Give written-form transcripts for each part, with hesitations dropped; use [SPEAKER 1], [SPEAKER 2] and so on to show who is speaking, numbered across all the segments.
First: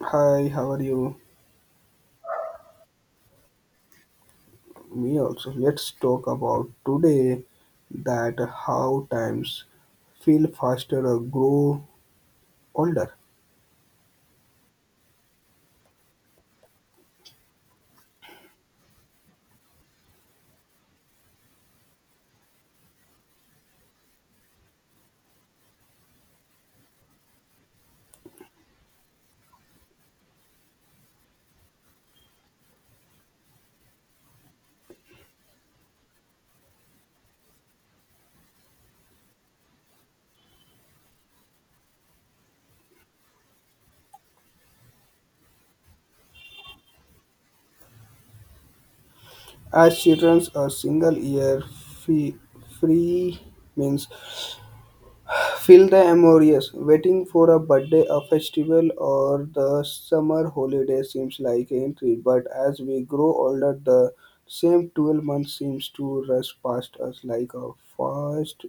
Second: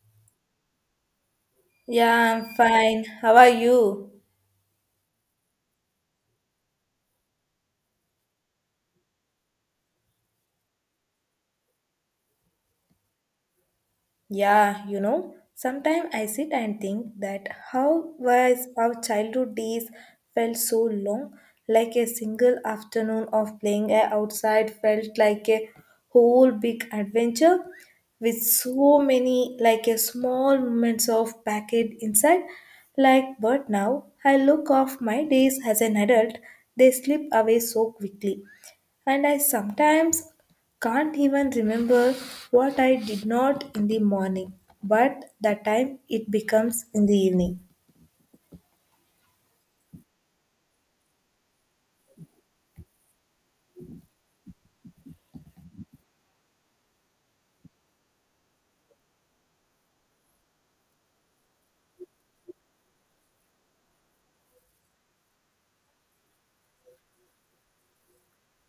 [SPEAKER 1] Hi, how are you?
[SPEAKER 2] Yeah, I'm fine. How are you?
[SPEAKER 1] Me also. Let's talk about today that how times feel faster or grow older.
[SPEAKER 2] Yeah, sometimes I sit and think that how was our childhood days felt so long, like a single afternoon of playing outside felt like a whole big adventure with so many like a small moments of packet inside. Like, but now I look off my days as an adult, they slip away so quickly, and I sometimes can't even remember what I did not in the morning, but the time it becomes in the evening.
[SPEAKER 1] As children, a single year fee free means Fill the amorous. Waiting for a birthday, a festival, or the summer holiday seems like a treat, but as we grow older, the same 12 months seems to rush past us like a fast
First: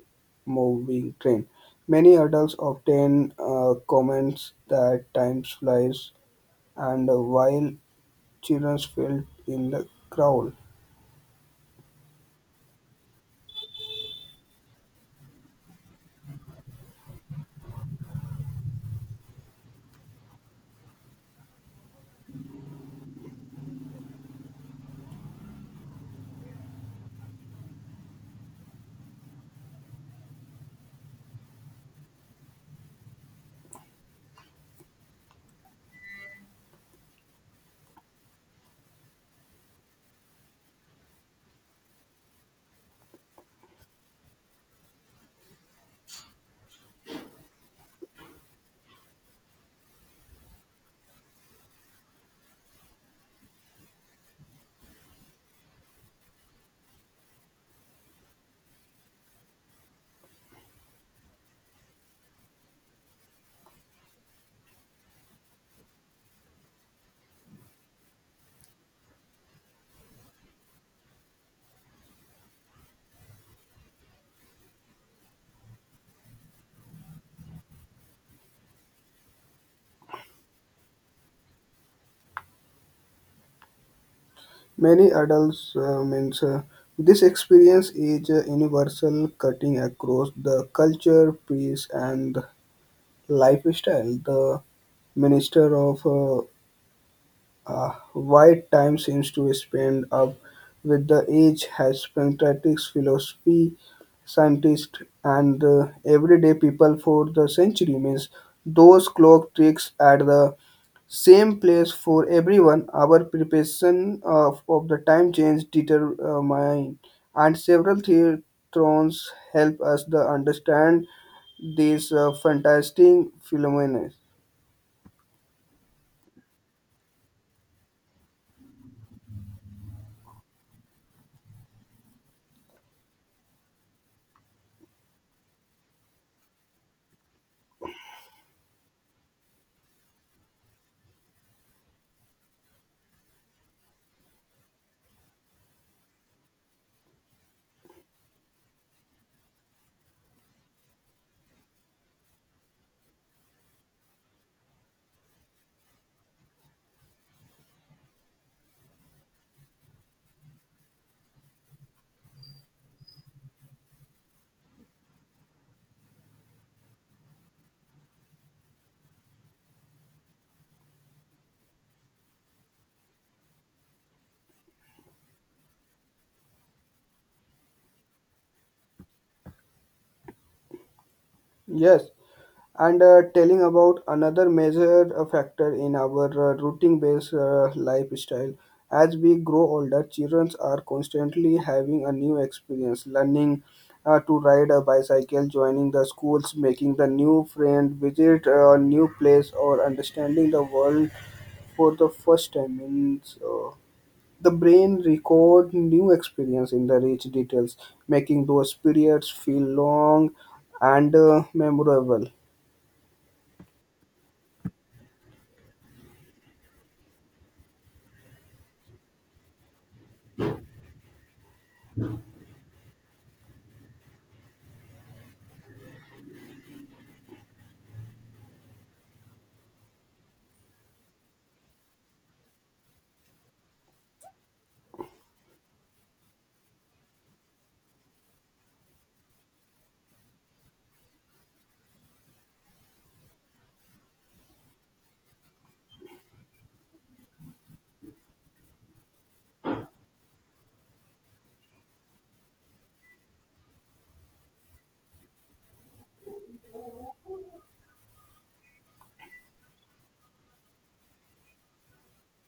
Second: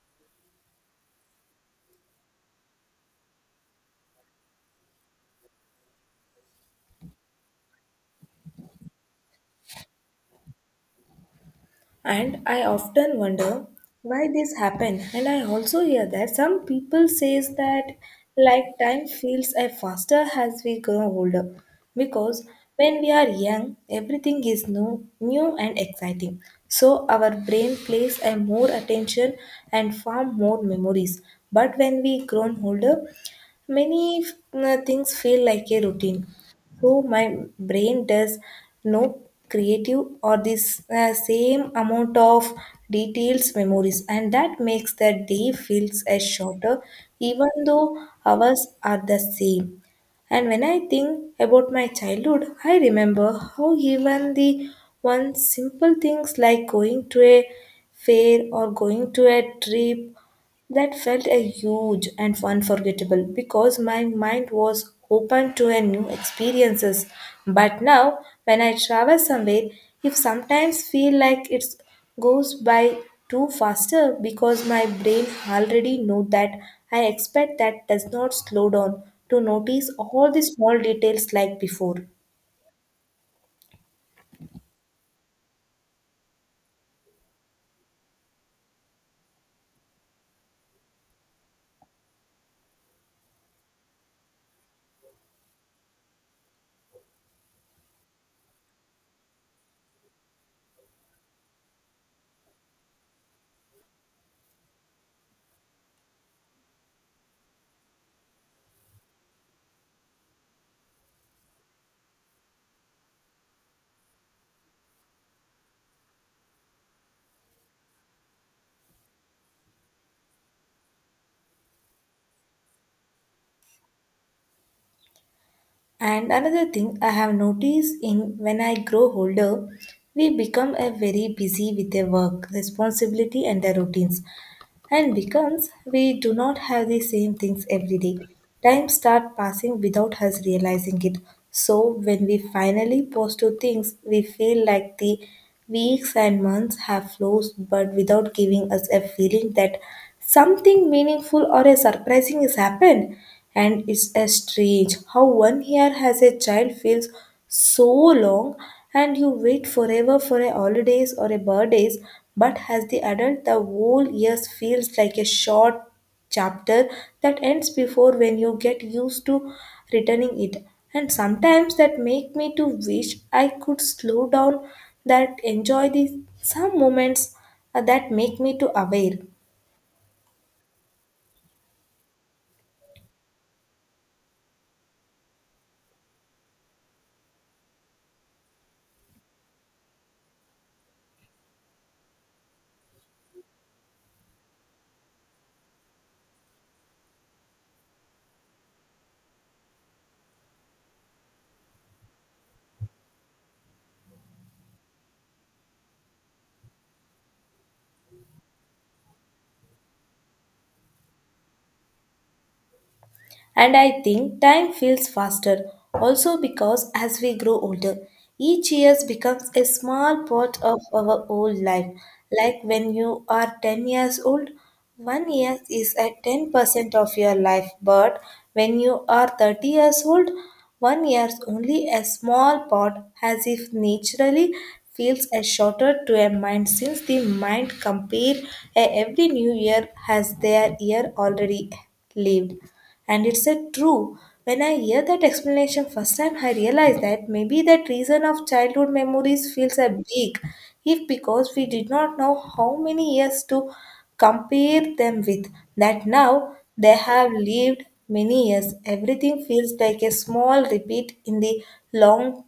[SPEAKER 1] moving train. Many adults often comments that time flies, and while children feel in the crowd.
[SPEAKER 2] And I often wonder why this happened, and I also hear that some people says that like time feels faster as we grow older, because when we are young everything is new and exciting, so our brain plays a more attention and form more memories, but when we grown older many things feel like a routine, so my brain does no creative or this same amount of details memories, and that makes the day feels as shorter even though hours are the same. And when I think about my childhood, I remember how even the one simple things like going to a fair or going to a trip that felt a huge and unforgettable because my mind was open to a new experiences. But now when I travel somewhere, if sometimes feel like it goes by too faster because my brain already know that I expect that does not slow down to notice all the small details like before.
[SPEAKER 1] Many adults means this experience is universal, cutting across the culture, peace, and lifestyle. The minister of white time seems to spend up with the age has pancreatics, philosophy, scientists, and everyday people for the century means those clock tricks at the same place for everyone. Our preparation of the time change determine, and several theatrons help us to understand these fantastic phenomena.
[SPEAKER 2] And another thing I have noticed in when I grow older, we become a very busy with their work, responsibility and their routines. And becomes we do not have the same things every day. Time start passing without us realizing it. So when we finally pause to things, we feel like the weeks and months have flown, but without giving us a feeling that something meaningful or a surprising has happened. And it's a strange how one year as a child feels so long, and you wait forever for a holidays or a birthdays, but as the adult the whole year feels like a short chapter that ends before when you get used to returning it. And sometimes that make me to wish I could slow down, that enjoy the some moments, that make me to aware.
[SPEAKER 1] Yes, and telling about another major factor in our routine based lifestyle as we grow older, children are constantly having a new experience, learning to ride a bicycle, joining the schools, making the new friend, visit a new place or understanding the world for the first time means the brain record new experience in the rich details, making those periods feel long and memorable.
[SPEAKER 2] And I think time feels faster also because as we grow older, each year becomes a small part of our whole life. Like when you are 10 years old, one year is at 10% of your life, but when you are 30 years old, one year is only a small part, as if naturally feels as shorter to a mind since the mind compare a every new year has their year already lived. And it said true. When I hear that explanation first time, I realize that maybe that reason of childhood memories feels a big, if because we did not know how many years to compare them with. That now they have lived many years. Everything feels like a small repeat in the long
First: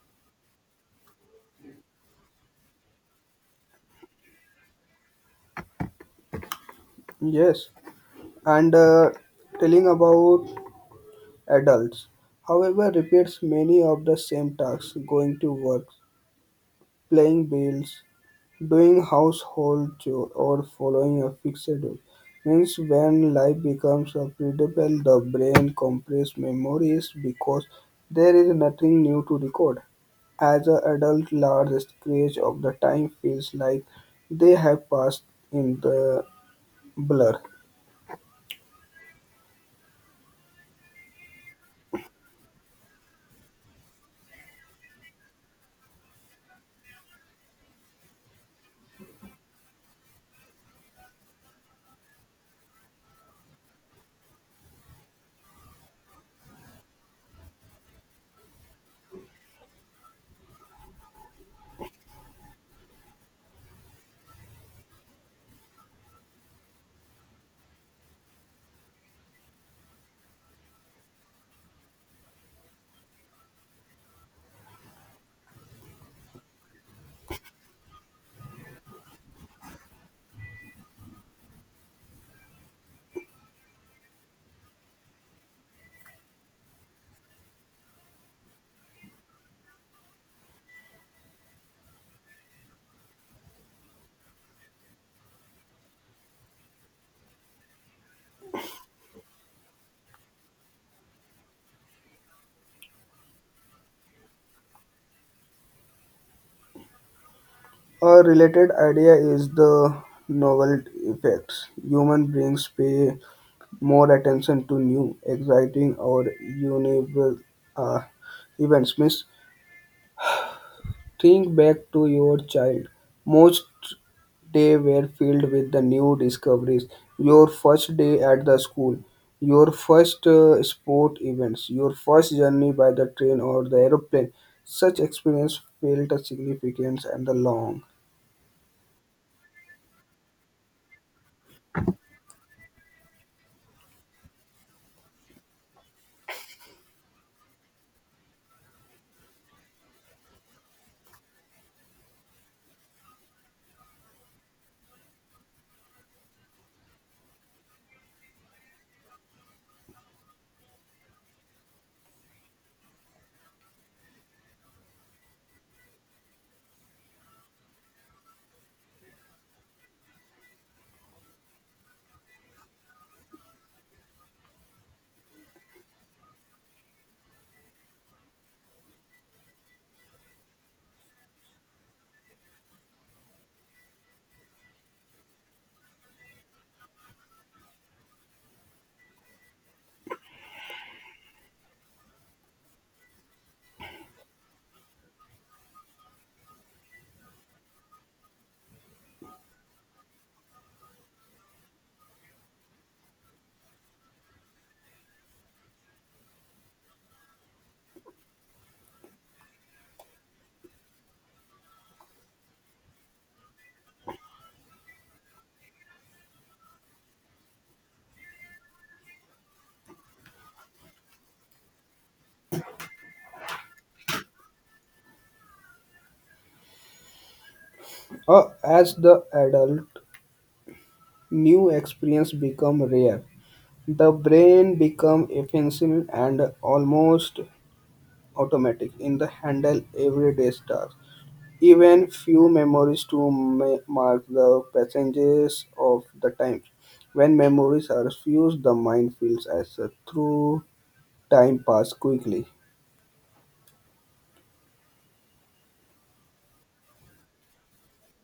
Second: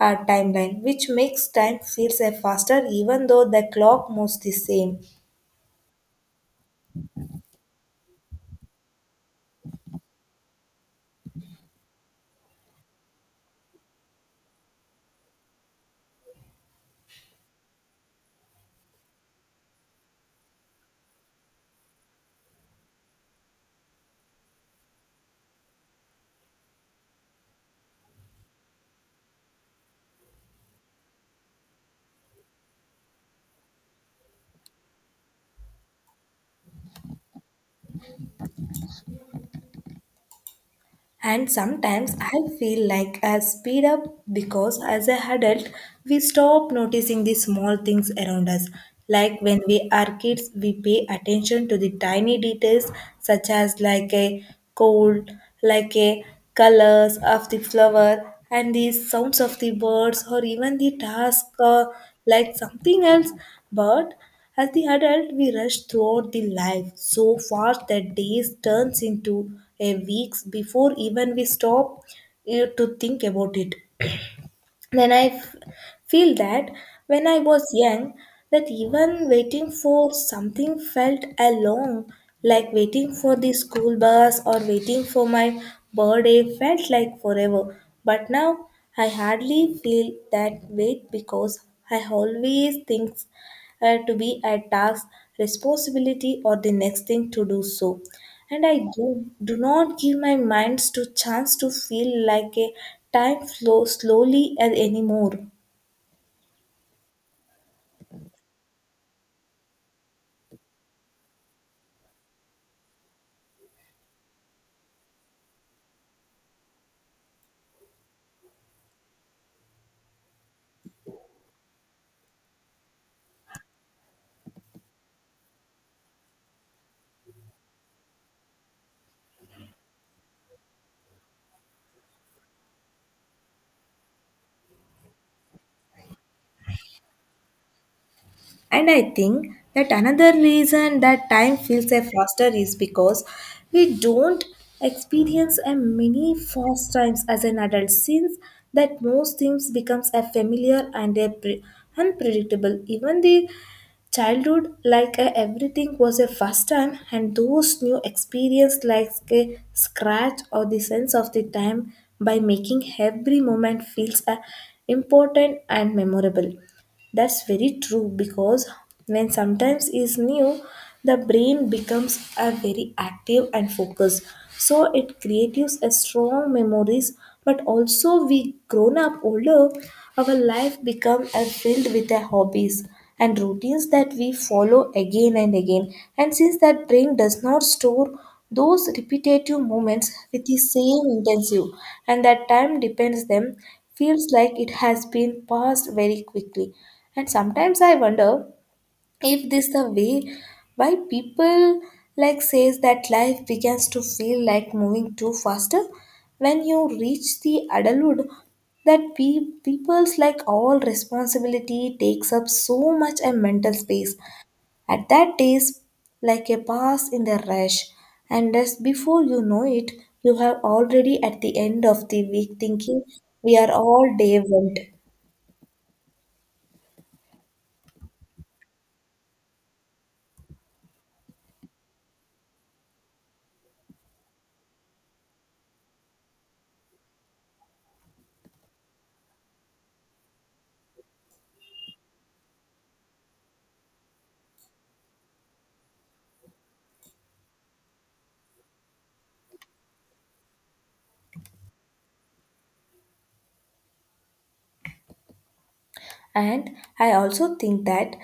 [SPEAKER 2] timeline, which makes time feels a faster, even though the clock moves the same.
[SPEAKER 1] Yes, and telling about adults. However, repeats many of the same tasks: going to work, playing bills, doing household chores, or following a fixed schedule. Means when life becomes predictable, the brain compresses memories because there is nothing new to record. As an adult, large stretch of the time feels like they have passed in the blur.
[SPEAKER 2] And sometimes I feel like I speed up because as a adult we stop noticing the small things around us. Like when we are kids we pay attention to the tiny details such as like a cold, like a colors of the flower and the sounds of the birds or even the task or like something else. But as the adult, we rush throughout the life so fast that days turns into a weeks before even we stop to think about it. Then feel that when I was young, that even waiting for something felt a long, like waiting for the school bus or waiting for my birthday felt like forever. But now I hardly feel that wait because I always think to be a task, responsibility, or the next thing to do so. And I do not give my minds to chance to feel like a time flow slowly and anymore.
[SPEAKER 1] A related idea is the novelty effects. Human brains pay more attention to new, exciting, or universal uh, events. Miss, think back to your child. Most days were filled with the new discoveries. Your first day at the school, your first sport events, your first journey by the train or the aeroplane. Such experience felt significant and long.
[SPEAKER 2] And I think that another reason that time feels a faster is because we don't experience a many fast times as an adult, since that most things becomes a familiar and a unpredictable. Even the childhood like everything was a first time, and those new experience like a scratch or the sense of the time by making every moment feels important and memorable. That's very true because when sometimes is new, the brain becomes a very active and focused. So it creates a strong memories, but also we grown up older, our life become a filled with a hobbies and routines that we follow again and again. And since that brain does not store those repetitive moments with the same intensity, and that time depends them, feels like it has been passed very quickly. And sometimes I wonder if this the way why people like says that life begins to feel like moving too faster when you reach the adulthood, that people's like all responsibility takes up so much a mental space at that days like a pass in the rush, and just before you know it you have already at the end of the week thinking we are all day went.
[SPEAKER 1] As the adult, new experiences become rare. The brain becomes efficient and almost automatic in the handle everyday tasks. Even few memories to mark the passages of the time. When memories are fused, the mind feels as a through time pass quickly.
[SPEAKER 2] And I also think that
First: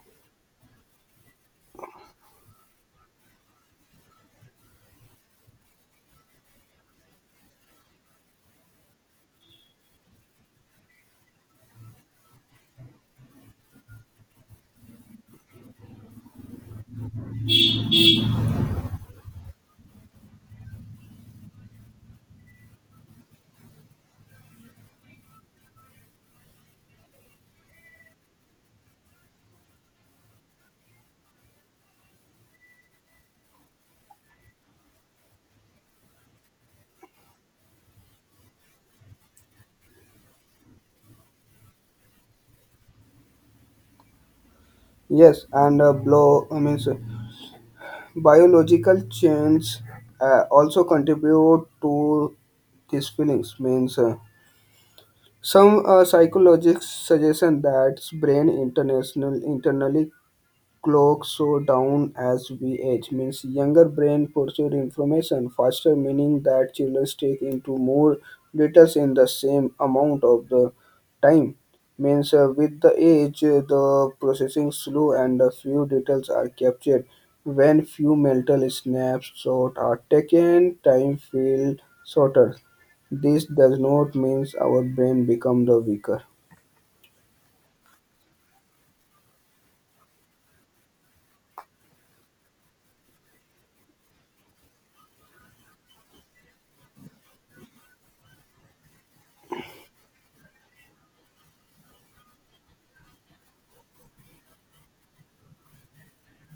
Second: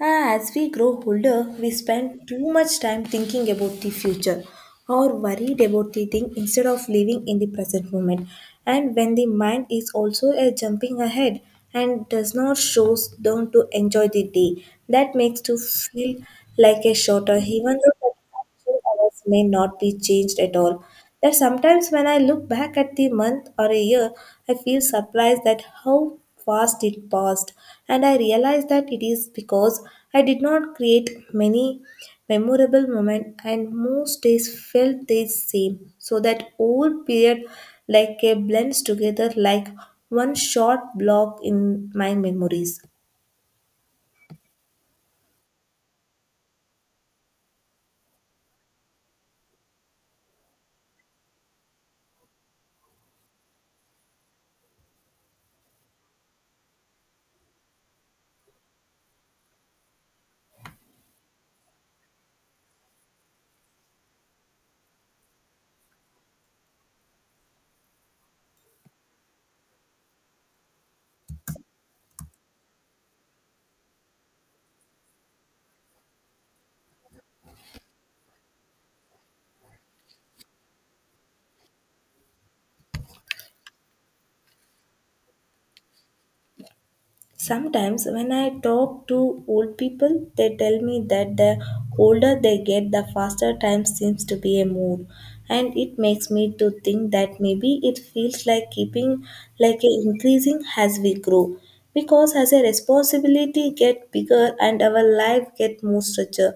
[SPEAKER 2] as we grow older, we spend too much time thinking about the future or worried about the thing instead of living in the present moment. And when the mind is also jumping ahead and does not slow down to enjoy the day, that makes to feel like a shorter, even though hours may not be changed at all. That sometimes when I look back at the month or a year, I feel surprised at how fast it passed, and I realize that it is because I did not create many memorable moments, and most days felt the same. So that old period, like a blends together like one short block in my memories.
[SPEAKER 1] Yes, and so biological change also contribute to these feelings. Means. Some psychologists suggest that brain international internally clocks slow down as we age, means younger brain process information faster, meaning that children take into more details in the same amount of the time. Means with the age, the processing slow and a few details are captured. When few mental snaps short are taken, time feels shorter. This does not mean our brain becomes the weaker.
[SPEAKER 2] Sometimes, when I talk to old people, they tell me that the older they get, the faster time seems to be a mood, and it makes me to think that maybe it feels like keeping like a increasing as we grow, because as a responsibility get bigger and our life get more structured,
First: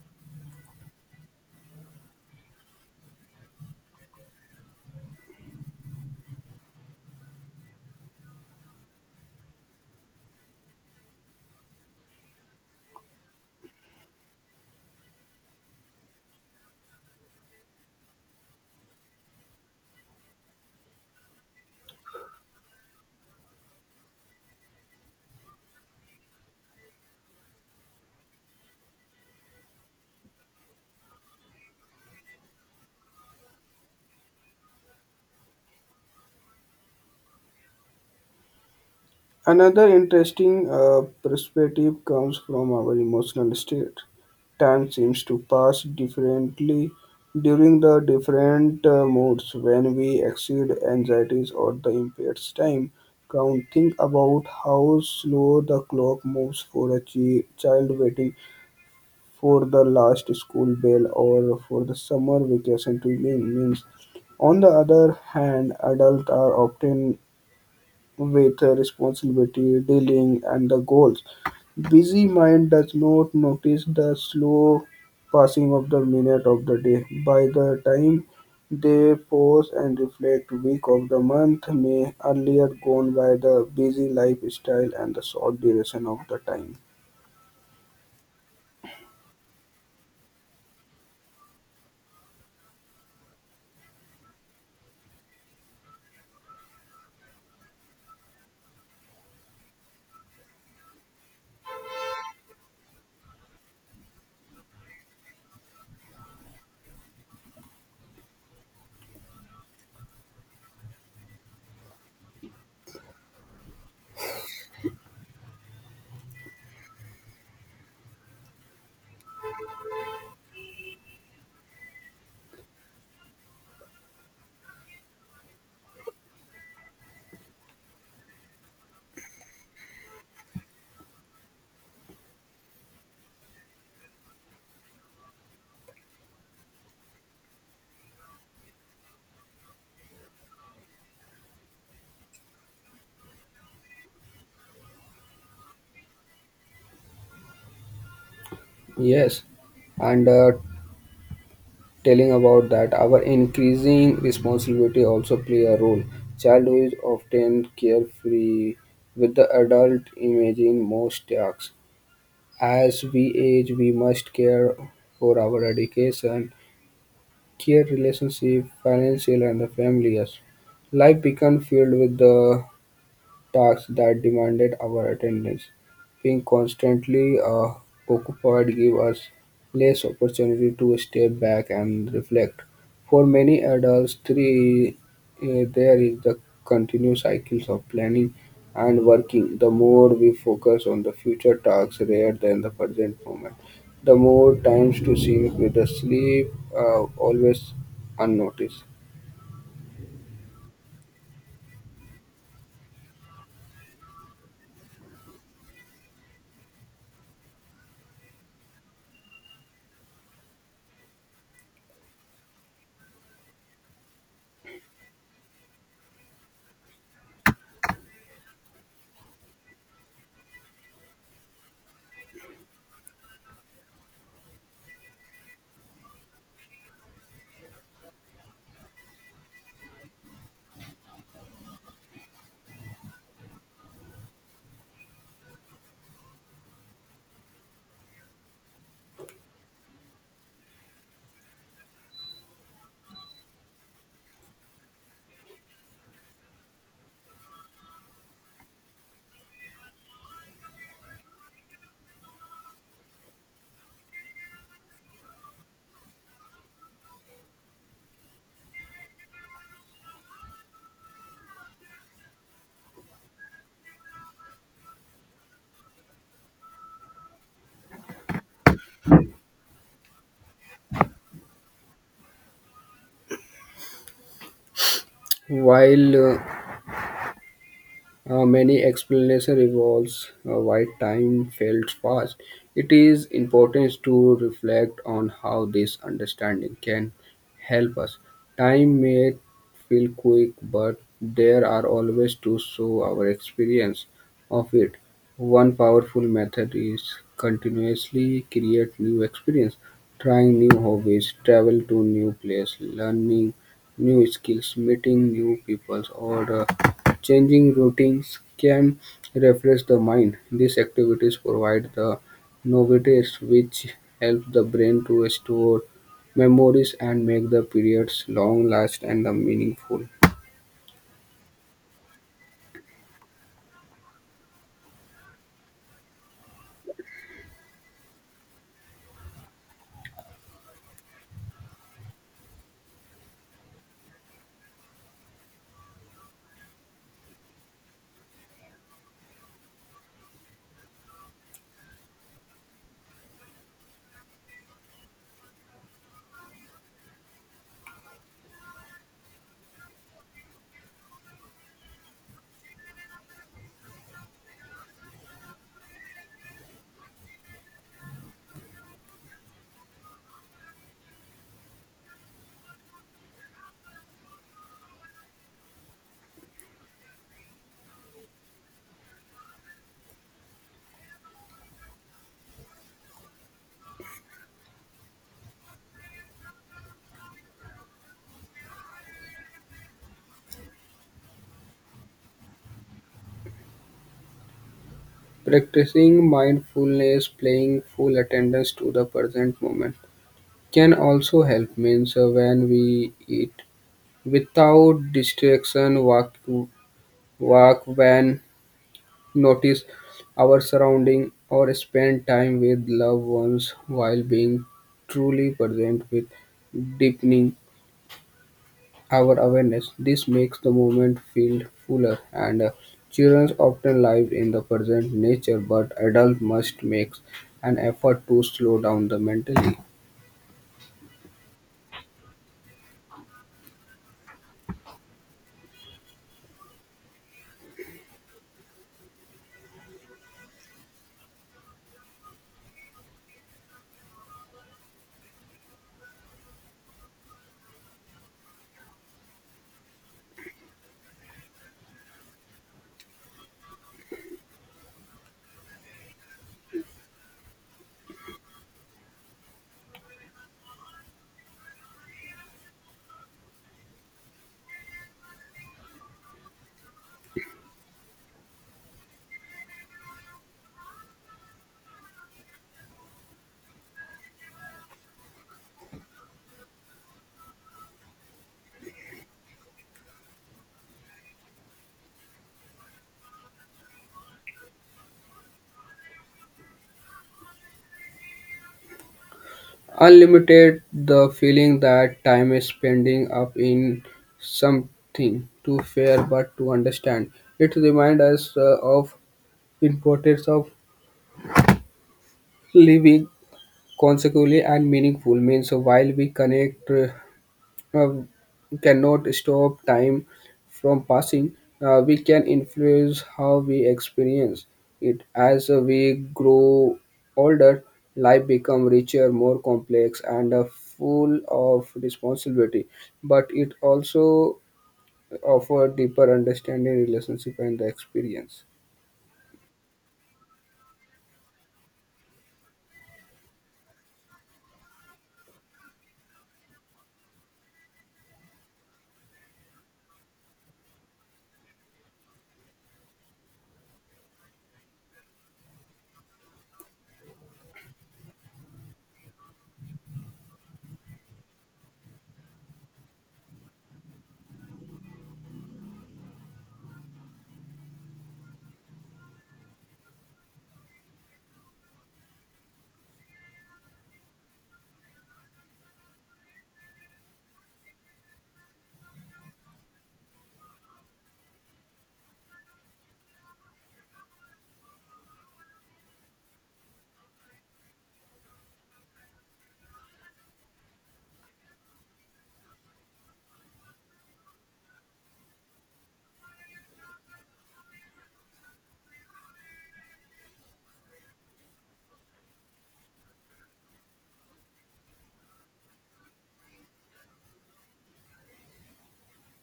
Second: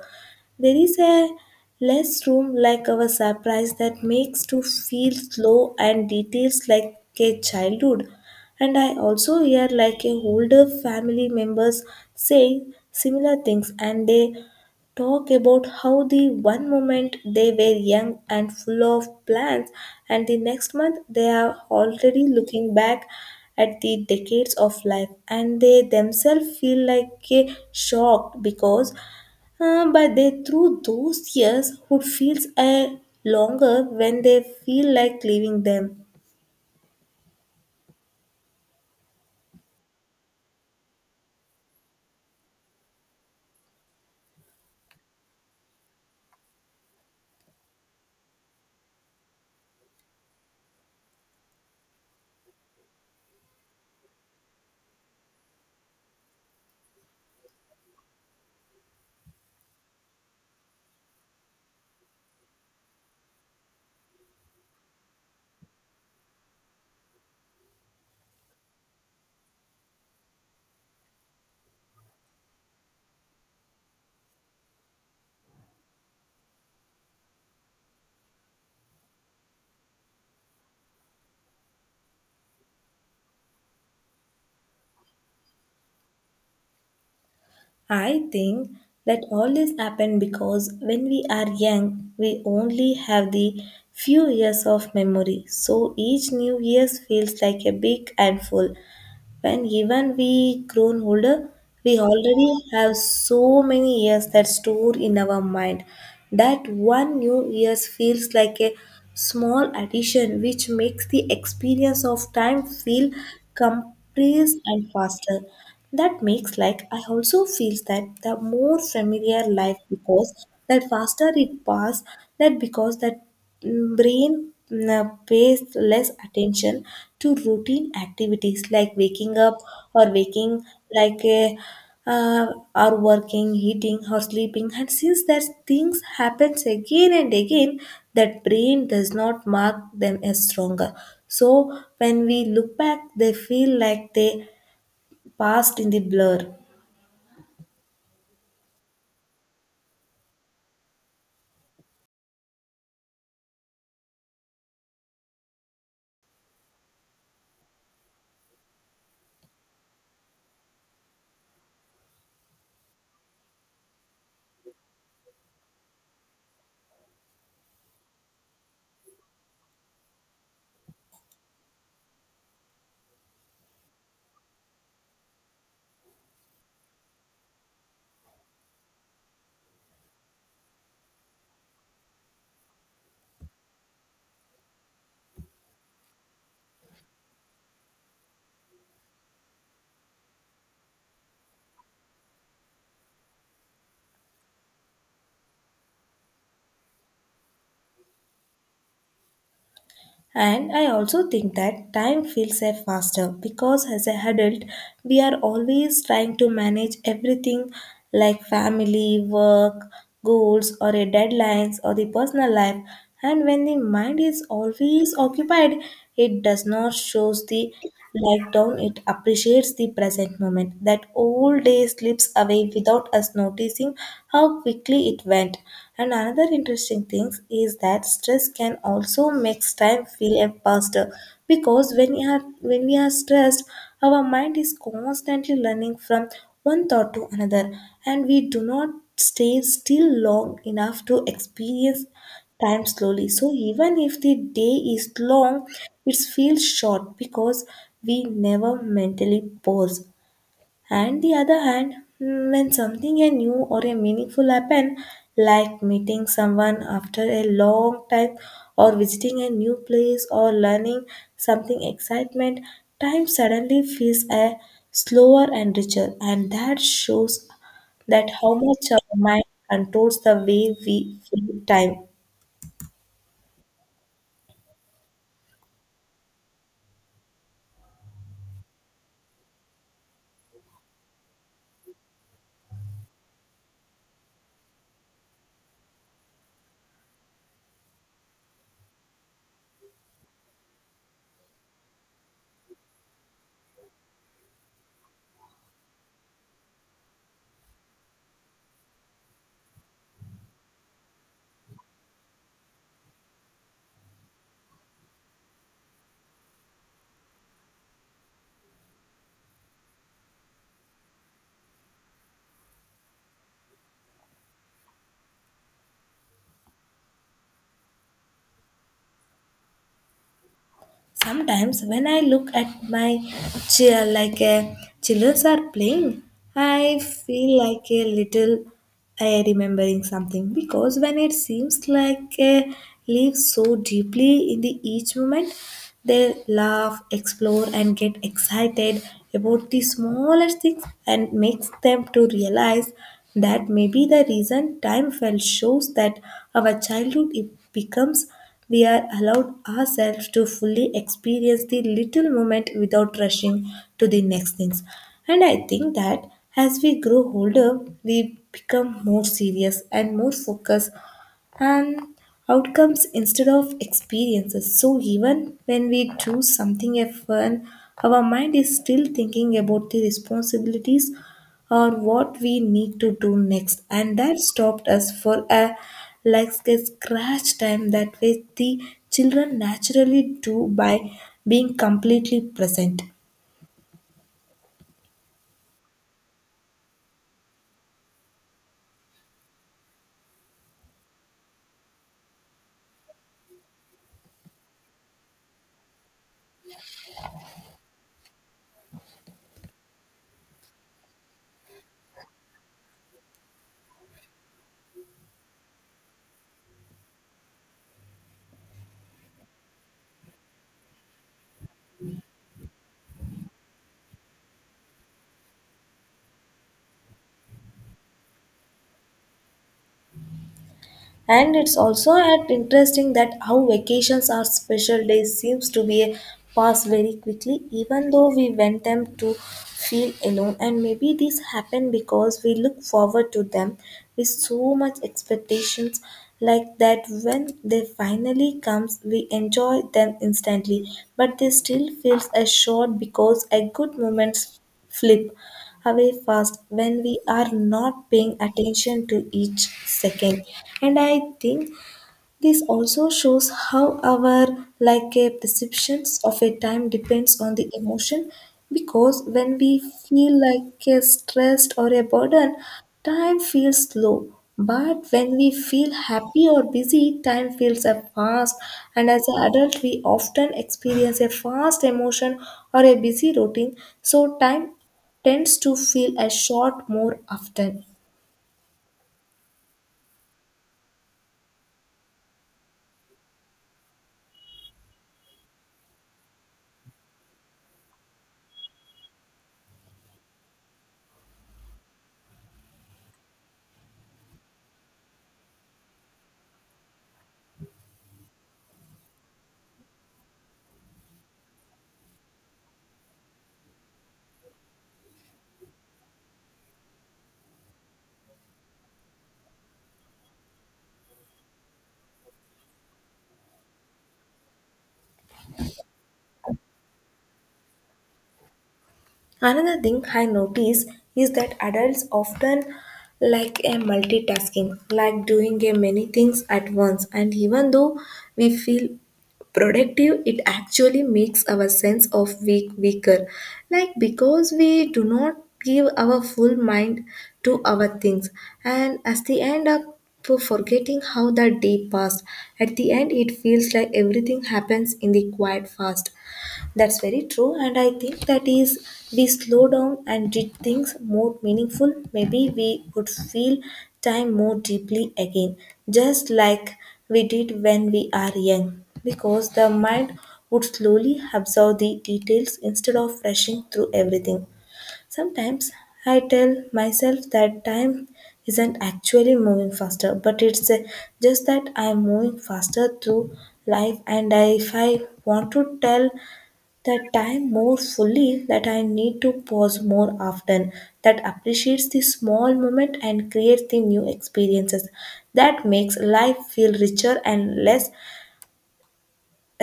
[SPEAKER 2] there is a less room like our surprise that makes to feel slow and details like a childhood. And I also hear like a older family members saying similar things, and they talk about how the one moment they were young and full of plans and the next month they are already looking back at the decades of life, and they themselves feel like a shocked because but they through those years would feels a longer when they feel like leaving them.
[SPEAKER 1] Another interesting perspective comes from our emotional state. Time seems to pass differently during the different moods. When we exceed anxieties or the impaired time count, think about how slow the clock moves for a child waiting for the last school bell or for the summer vacation to begin. Means on the other hand, adults are often with the responsibility, dealing, and the goals. Busy mind does not notice the slow passing of the minute of the day. By the time they pause and reflect, week of the month may earlier gone by the busy lifestyle and the short duration of the time.
[SPEAKER 2] I think that all this happened because when we are young, we only have the few years of memory. So each new year feels like a big handful. When even we grown older we already have so many years that store in our mind that one new years feels like a small addition, which makes the experience of time feel compressed and faster. That makes like I also feels that the more familiar life because that faster it pass, that because that brain mm, pays less attention to routine activities like waking up or waking like a uh, or working eating or sleeping. And since that things happens again and again that brain does not mark them as stronger, so when we look back they feel like they passed in the blur.
[SPEAKER 1] Yes, and telling about that our increasing responsibility also play a role. Childhood is often carefree with the adult imaging most tasks. As we age, we must care for our education, care relationship, financial and the family. Yes. Life becomes filled with the tasks that demanded our attendance. Being constantly occupied gave us less opportunity to step back and reflect. For many adults, there is the continuous cycles of planning and working. The more we focus on the future tasks rather than the present moment, the more times to sync with the sleep always unnoticed.
[SPEAKER 2] And I also think that time feels a faster because as an adult, we are always trying to manage everything like family, work, goals, or a deadlines, or the personal life. And when the mind is always occupied, it does not shows the like down, it appreciates the present moment. That old day slips away without us noticing how quickly it went. And another interesting thing is that stress can also make time feel a faster because when we are stressed, our mind is constantly learning from one thought to another, and we do not stay still long enough to experience time slowly. So even if the day is long, it feels short because we never mentally pause. And the other hand, when something a new or a meaningful happen, like meeting someone after a long time or visiting a new place or learning something excitement, time suddenly feels a slower and richer, and that shows that how much our mind controls the way we feel time.
[SPEAKER 1] While many explanation revolves why time felt fast. It is important to reflect on how this understanding can help us. Time may feel quick, but there are always to show our experience of it. One powerful method is continuously create new experience, trying new hobbies, travel to new place, learning new skills, meeting new people, or changing routines can refresh the mind. These activities provide the novelties which help the brain to store memories and make the periods long last and the meaningful.
[SPEAKER 2] Sometimes when I look at my chair like a childrens are playing, I feel like a little I remembering something, because when it seems like a live so deeply in the each moment, they laugh, explore and get excited about the smallest things and makes them to realize that maybe the reason time felt shows that our childhood it becomes we are allowed ourselves to fully experience the little moment without rushing to the next things. And I think that as we grow older we become more serious and more focused and outcomes instead of experiences. So even when we do something at fun, our mind is still thinking about the responsibilities or what we need to do next, and that stopped us for a like a scratch time that way the children naturally do by being completely present.
[SPEAKER 1] Practicing mindfulness, paying full attendance to the present moment can also help means when we eat without distraction, walk when notice our surrounding or spend time with loved ones while being truly present with deepening our awareness, this makes the moment feel fuller and children often live in the present nature, but adults must make an effort to slow down the mentally
[SPEAKER 2] And it's also at interesting that how vacations or special days seems to be a pass very quickly even though we want them to feel alone, and maybe this happen because we look forward to them with so much expectations, like that when they finally comes we enjoy them instantly, but they still feels a short because a good moments flip away fast when we are not paying attention to each second. And I think this also shows how our like a perceptions of a time depends on the emotion, because when we feel like a stressed or a burden, time feels slow. But when we feel happy or busy, time feels a fast. And as an adult, we often experience a fast emotion or a busy routine. So time tends to feel a short more often.
[SPEAKER 1] unlimited the feeling that time is spending up in something to fear but to understand it reminds us of importance of living consequently and meaningful means. So while we connect uh, cannot stop time from passing, we can influence how we experience it. As we grow older, life become richer, more complex and full of responsibility, but it also offer deeper understanding, relationship and the experience.
[SPEAKER 2] Another thing I notice is that adults often like a multitasking, like doing a many things at once, and even though we feel productive, it actually makes our sense of weaker, like because we do not give our full mind to our things, and as the end up for forgetting how the day passed. At the end, it feels like everything happens in the quiet fast. That's very true, and I think that is we slow down and did things more meaningful, maybe we would feel time more deeply again, just like we did when we are young, because the mind would slowly absorb the details instead of rushing through everything. Sometimes I tell myself that time isn't actually moving faster, but it's just that I'm moving faster through life. And if I want to tell that time more fully, that I need to pause more often, that appreciates the small moment and creates the new experiences. That makes life feel richer and less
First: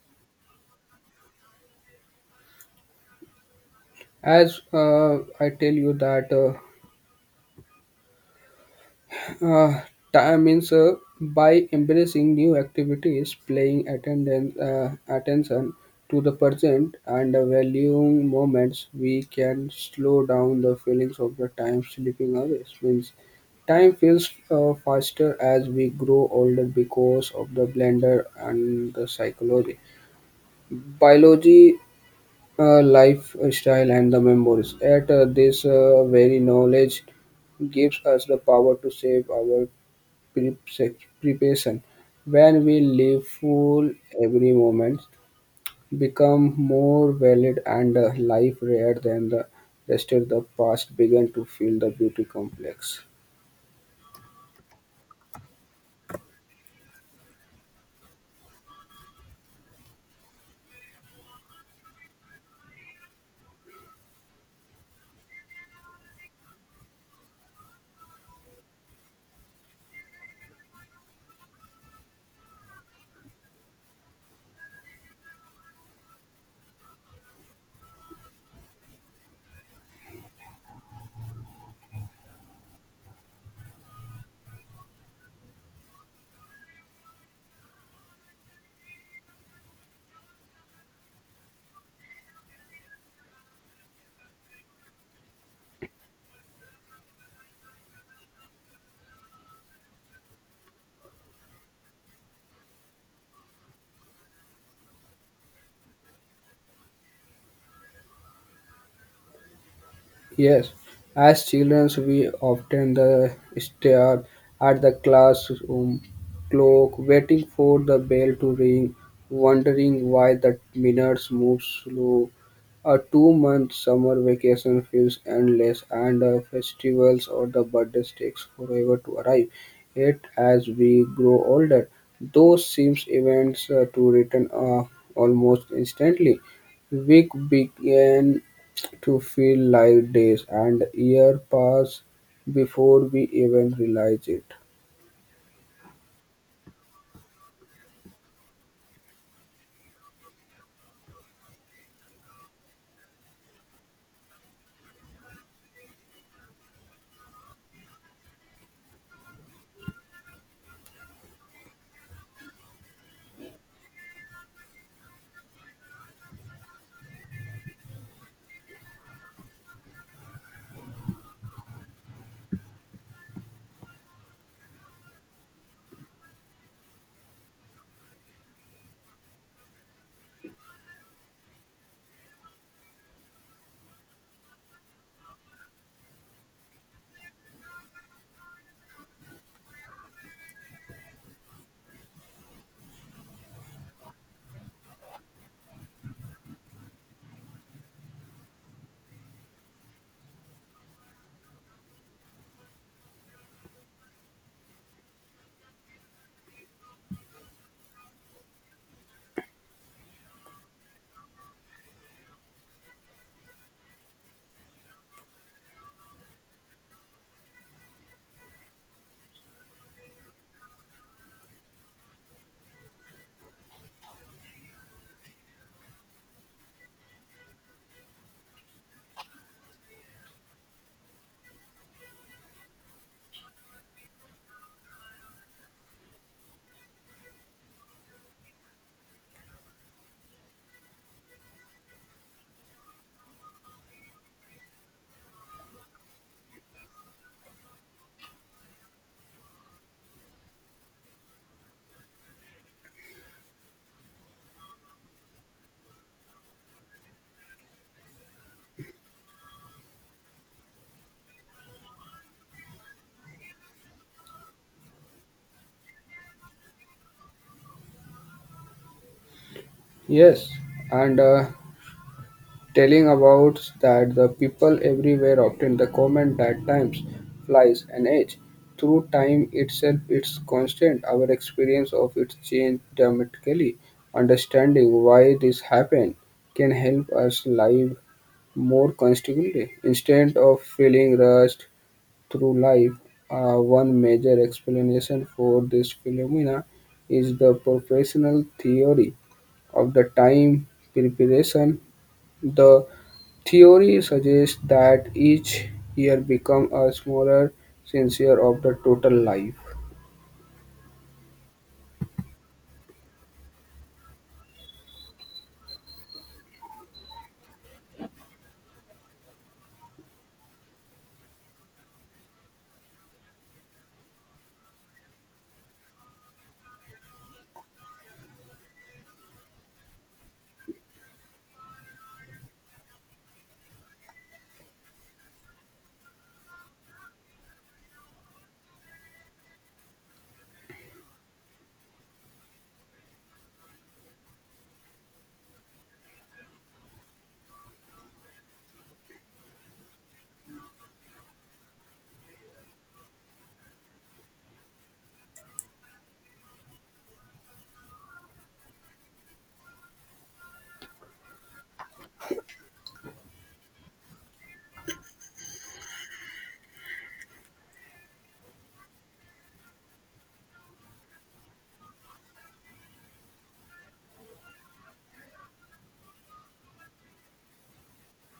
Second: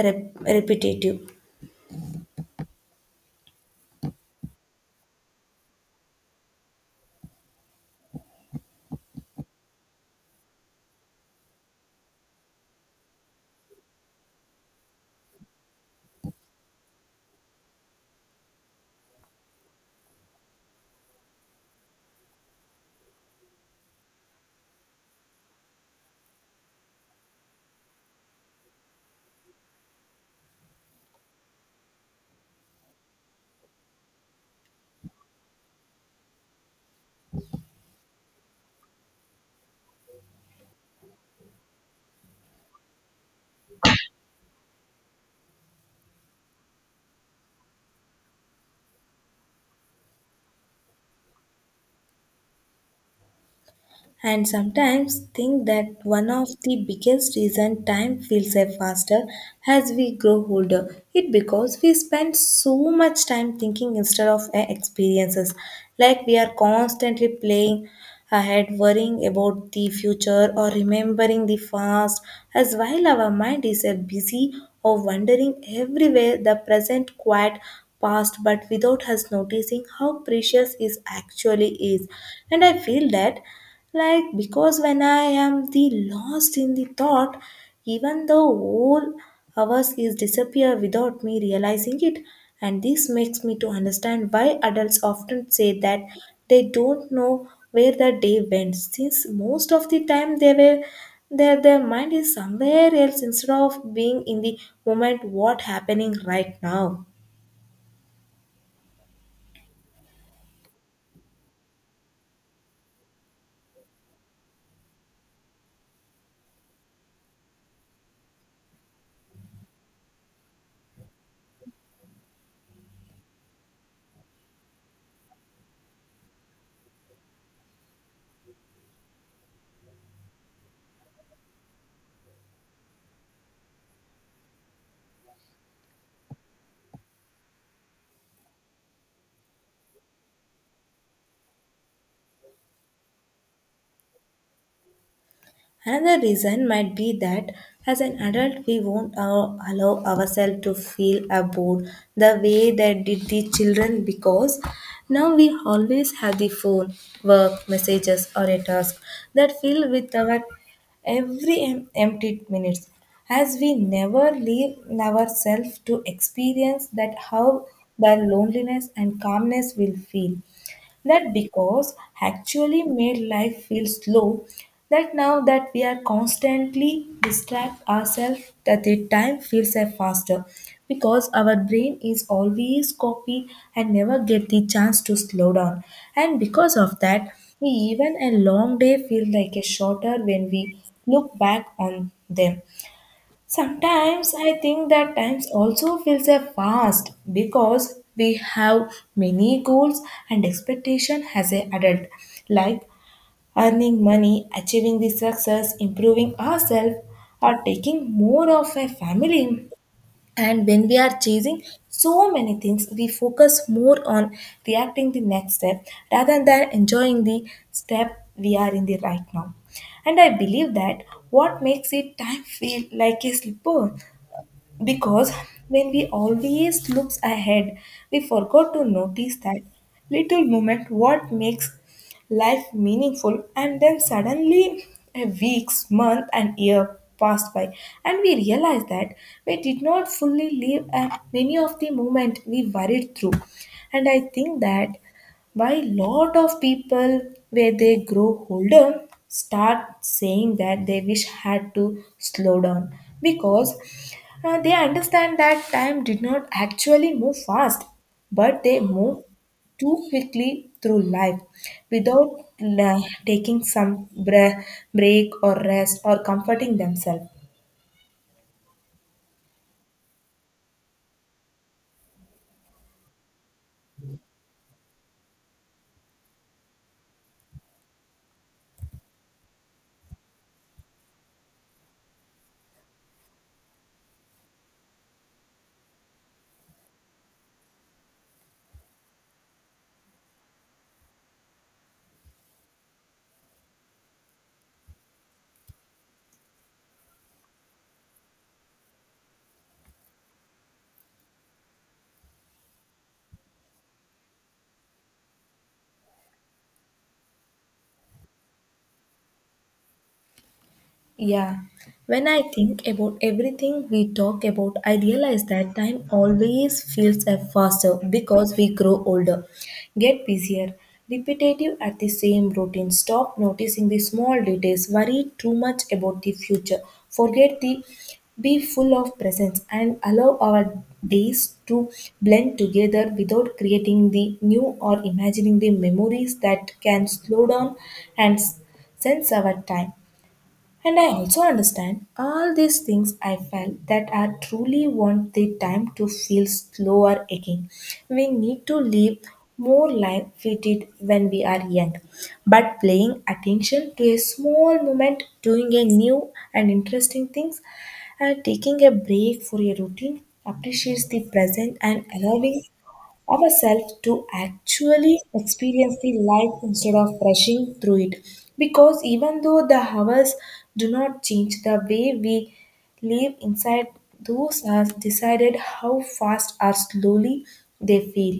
[SPEAKER 2] repetitive.
[SPEAKER 1] As I tell you that Uh, time means by embracing new activities, playing attendance, attention to the present, and valuing moments, we can slow down the feelings of the time slipping away. Means time feels faster as we grow older because of the blender and the psychology biology lifestyle and the memories at this very knowledge gives us the power to save our preparation. When we live full, every moment become more valid and the life, rather than the rest of the past, begin to feel the beauty complex.
[SPEAKER 2] And sometimes think that one of the biggest reason time feels faster as we grow older. It because we spend so much time thinking instead of experiences. Like we are constantly playing ahead, worrying about the future or remembering the past. As while our mind is busy or wandering everywhere, the present quiet past but without us noticing how precious it actually is. And I feel that like, because when I am the lost in the thought, even the whole hours is disappear without me realizing it. And this makes me to understand why adults often say that they don't know where the day went, since most of the time they were their mind is somewhere else instead of being in the moment what happening right now.
[SPEAKER 1] Yes, as children, we often the stare at the classroom clock, waiting for the bell to ring, wondering why the minutes move slow. A two-month summer vacation feels endless, and festivals or the birthdays takes forever to arrive. Yet, as we grow older, those seems events to return almost instantly. We began to feel like days and years pass before we even realize it.
[SPEAKER 2] Another reason might be that as an adult, we won't allow ourselves to feel bored the way that did the children, because now we always have the phone, work, messages, or a task that fill with our every empty minutes, as we never leave ourselves to experience that how the loneliness and calmness will feel. That because actually made life feel slow, that now that we are constantly distract ourselves, that the time feels a faster, because our brain is always copy and never get the chance to slow down, and because of that we even a long day feel like a shorter when we look back on them. Sometimes I think that times also feels a fast because we have many goals and expectation as a adult, like earning money, achieving the success, improving ourselves, or taking more of a family. And when we are chasing so many things, we focus more on reacting the next step rather than enjoying the step we are in the right now. And I believe that what makes it time feel like a slipper, because when we always looks ahead we forgot to notice that little moment what makes life meaningful, and then suddenly a weeks month and year passed by, and we realized that we did not fully live many of the moment we worried through. And I think that by lot of people where they grow older start saying that they wish had to slow down, because they understand that time did not actually move fast, but they move too quickly through life without uh, taking some break or rest or comforting themselves.
[SPEAKER 1] Yes, and telling about that the people everywhere often the comment that times flies an age. Through time itself, it's constant. Our experience of it change dramatically. Understanding why this happen can help us live more constantly instead of feeling rushed through life. One major explanation for this phenomena is the professional theory of the time preparation. The theory suggests that each year becomes a smaller sincere of the total life.
[SPEAKER 2] Yeah, when I think about everything we talk about, I realize that time always feels faster because we grow older, get busier, repetitive at the same routine, stop noticing the small details, worry too much about the future, forget the be full of presence, and allow our days to blend together without creating the new or imagining the memories that can slow down and sense our time. And I also understand all these things I felt that I truly want the time to feel slower again. We need to live more like we did when we are young. But paying attention to a small moment, doing a new and interesting things, and taking a break for a routine appreciates the present and allowing ourselves to actually experience the life instead of rushing through it. Because even though the hours do not change, the way we live inside those hours decided how fast or slowly they feel.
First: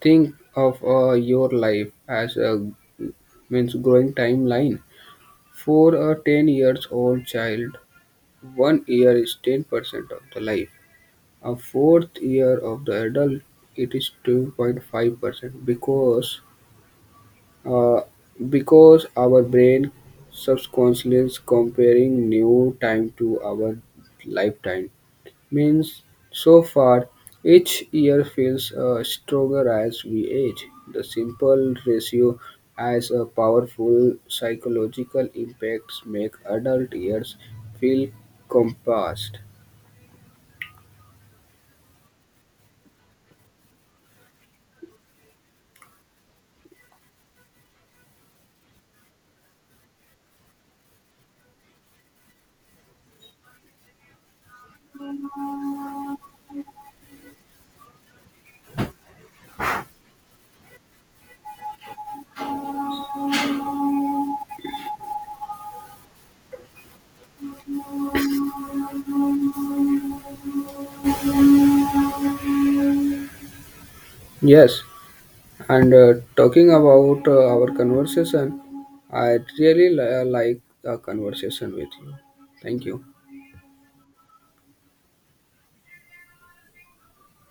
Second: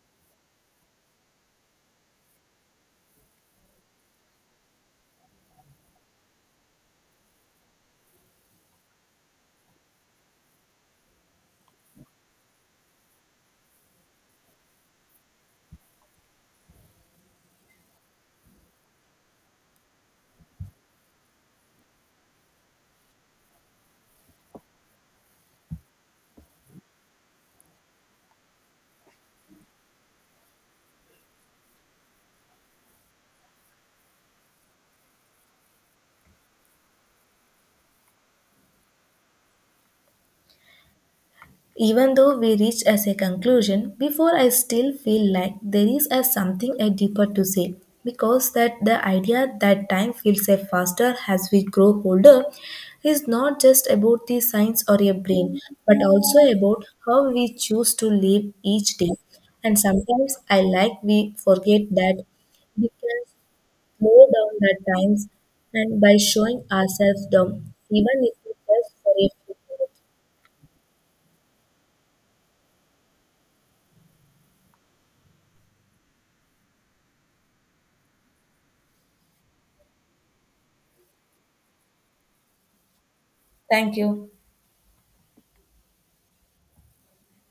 [SPEAKER 1] Think of your life as a means growing timeline. For a 10 years old child, one year is 10% of the life. A fourth year of the adult it is 2.5% uh, because our brain subconsciously is comparing new time to our lifetime means so far each year feels stronger as we age. The simple ratio has a powerful psychological impacts make adult years feel compressed.
[SPEAKER 2] Even though we reached as a conclusion, before I still feel like there is a something a deeper to say, because that the idea that time feels a faster as we grow older is not just about the science or your brain, but also about how we choose to live each day. And sometimes I like we forget that we can slow down at times, and by showing ourselves down even if it's just for a few minutes.
[SPEAKER 1] Yes, and talking about our conversation, I really like the conversation with you. Thank you.
[SPEAKER 2] Thank you.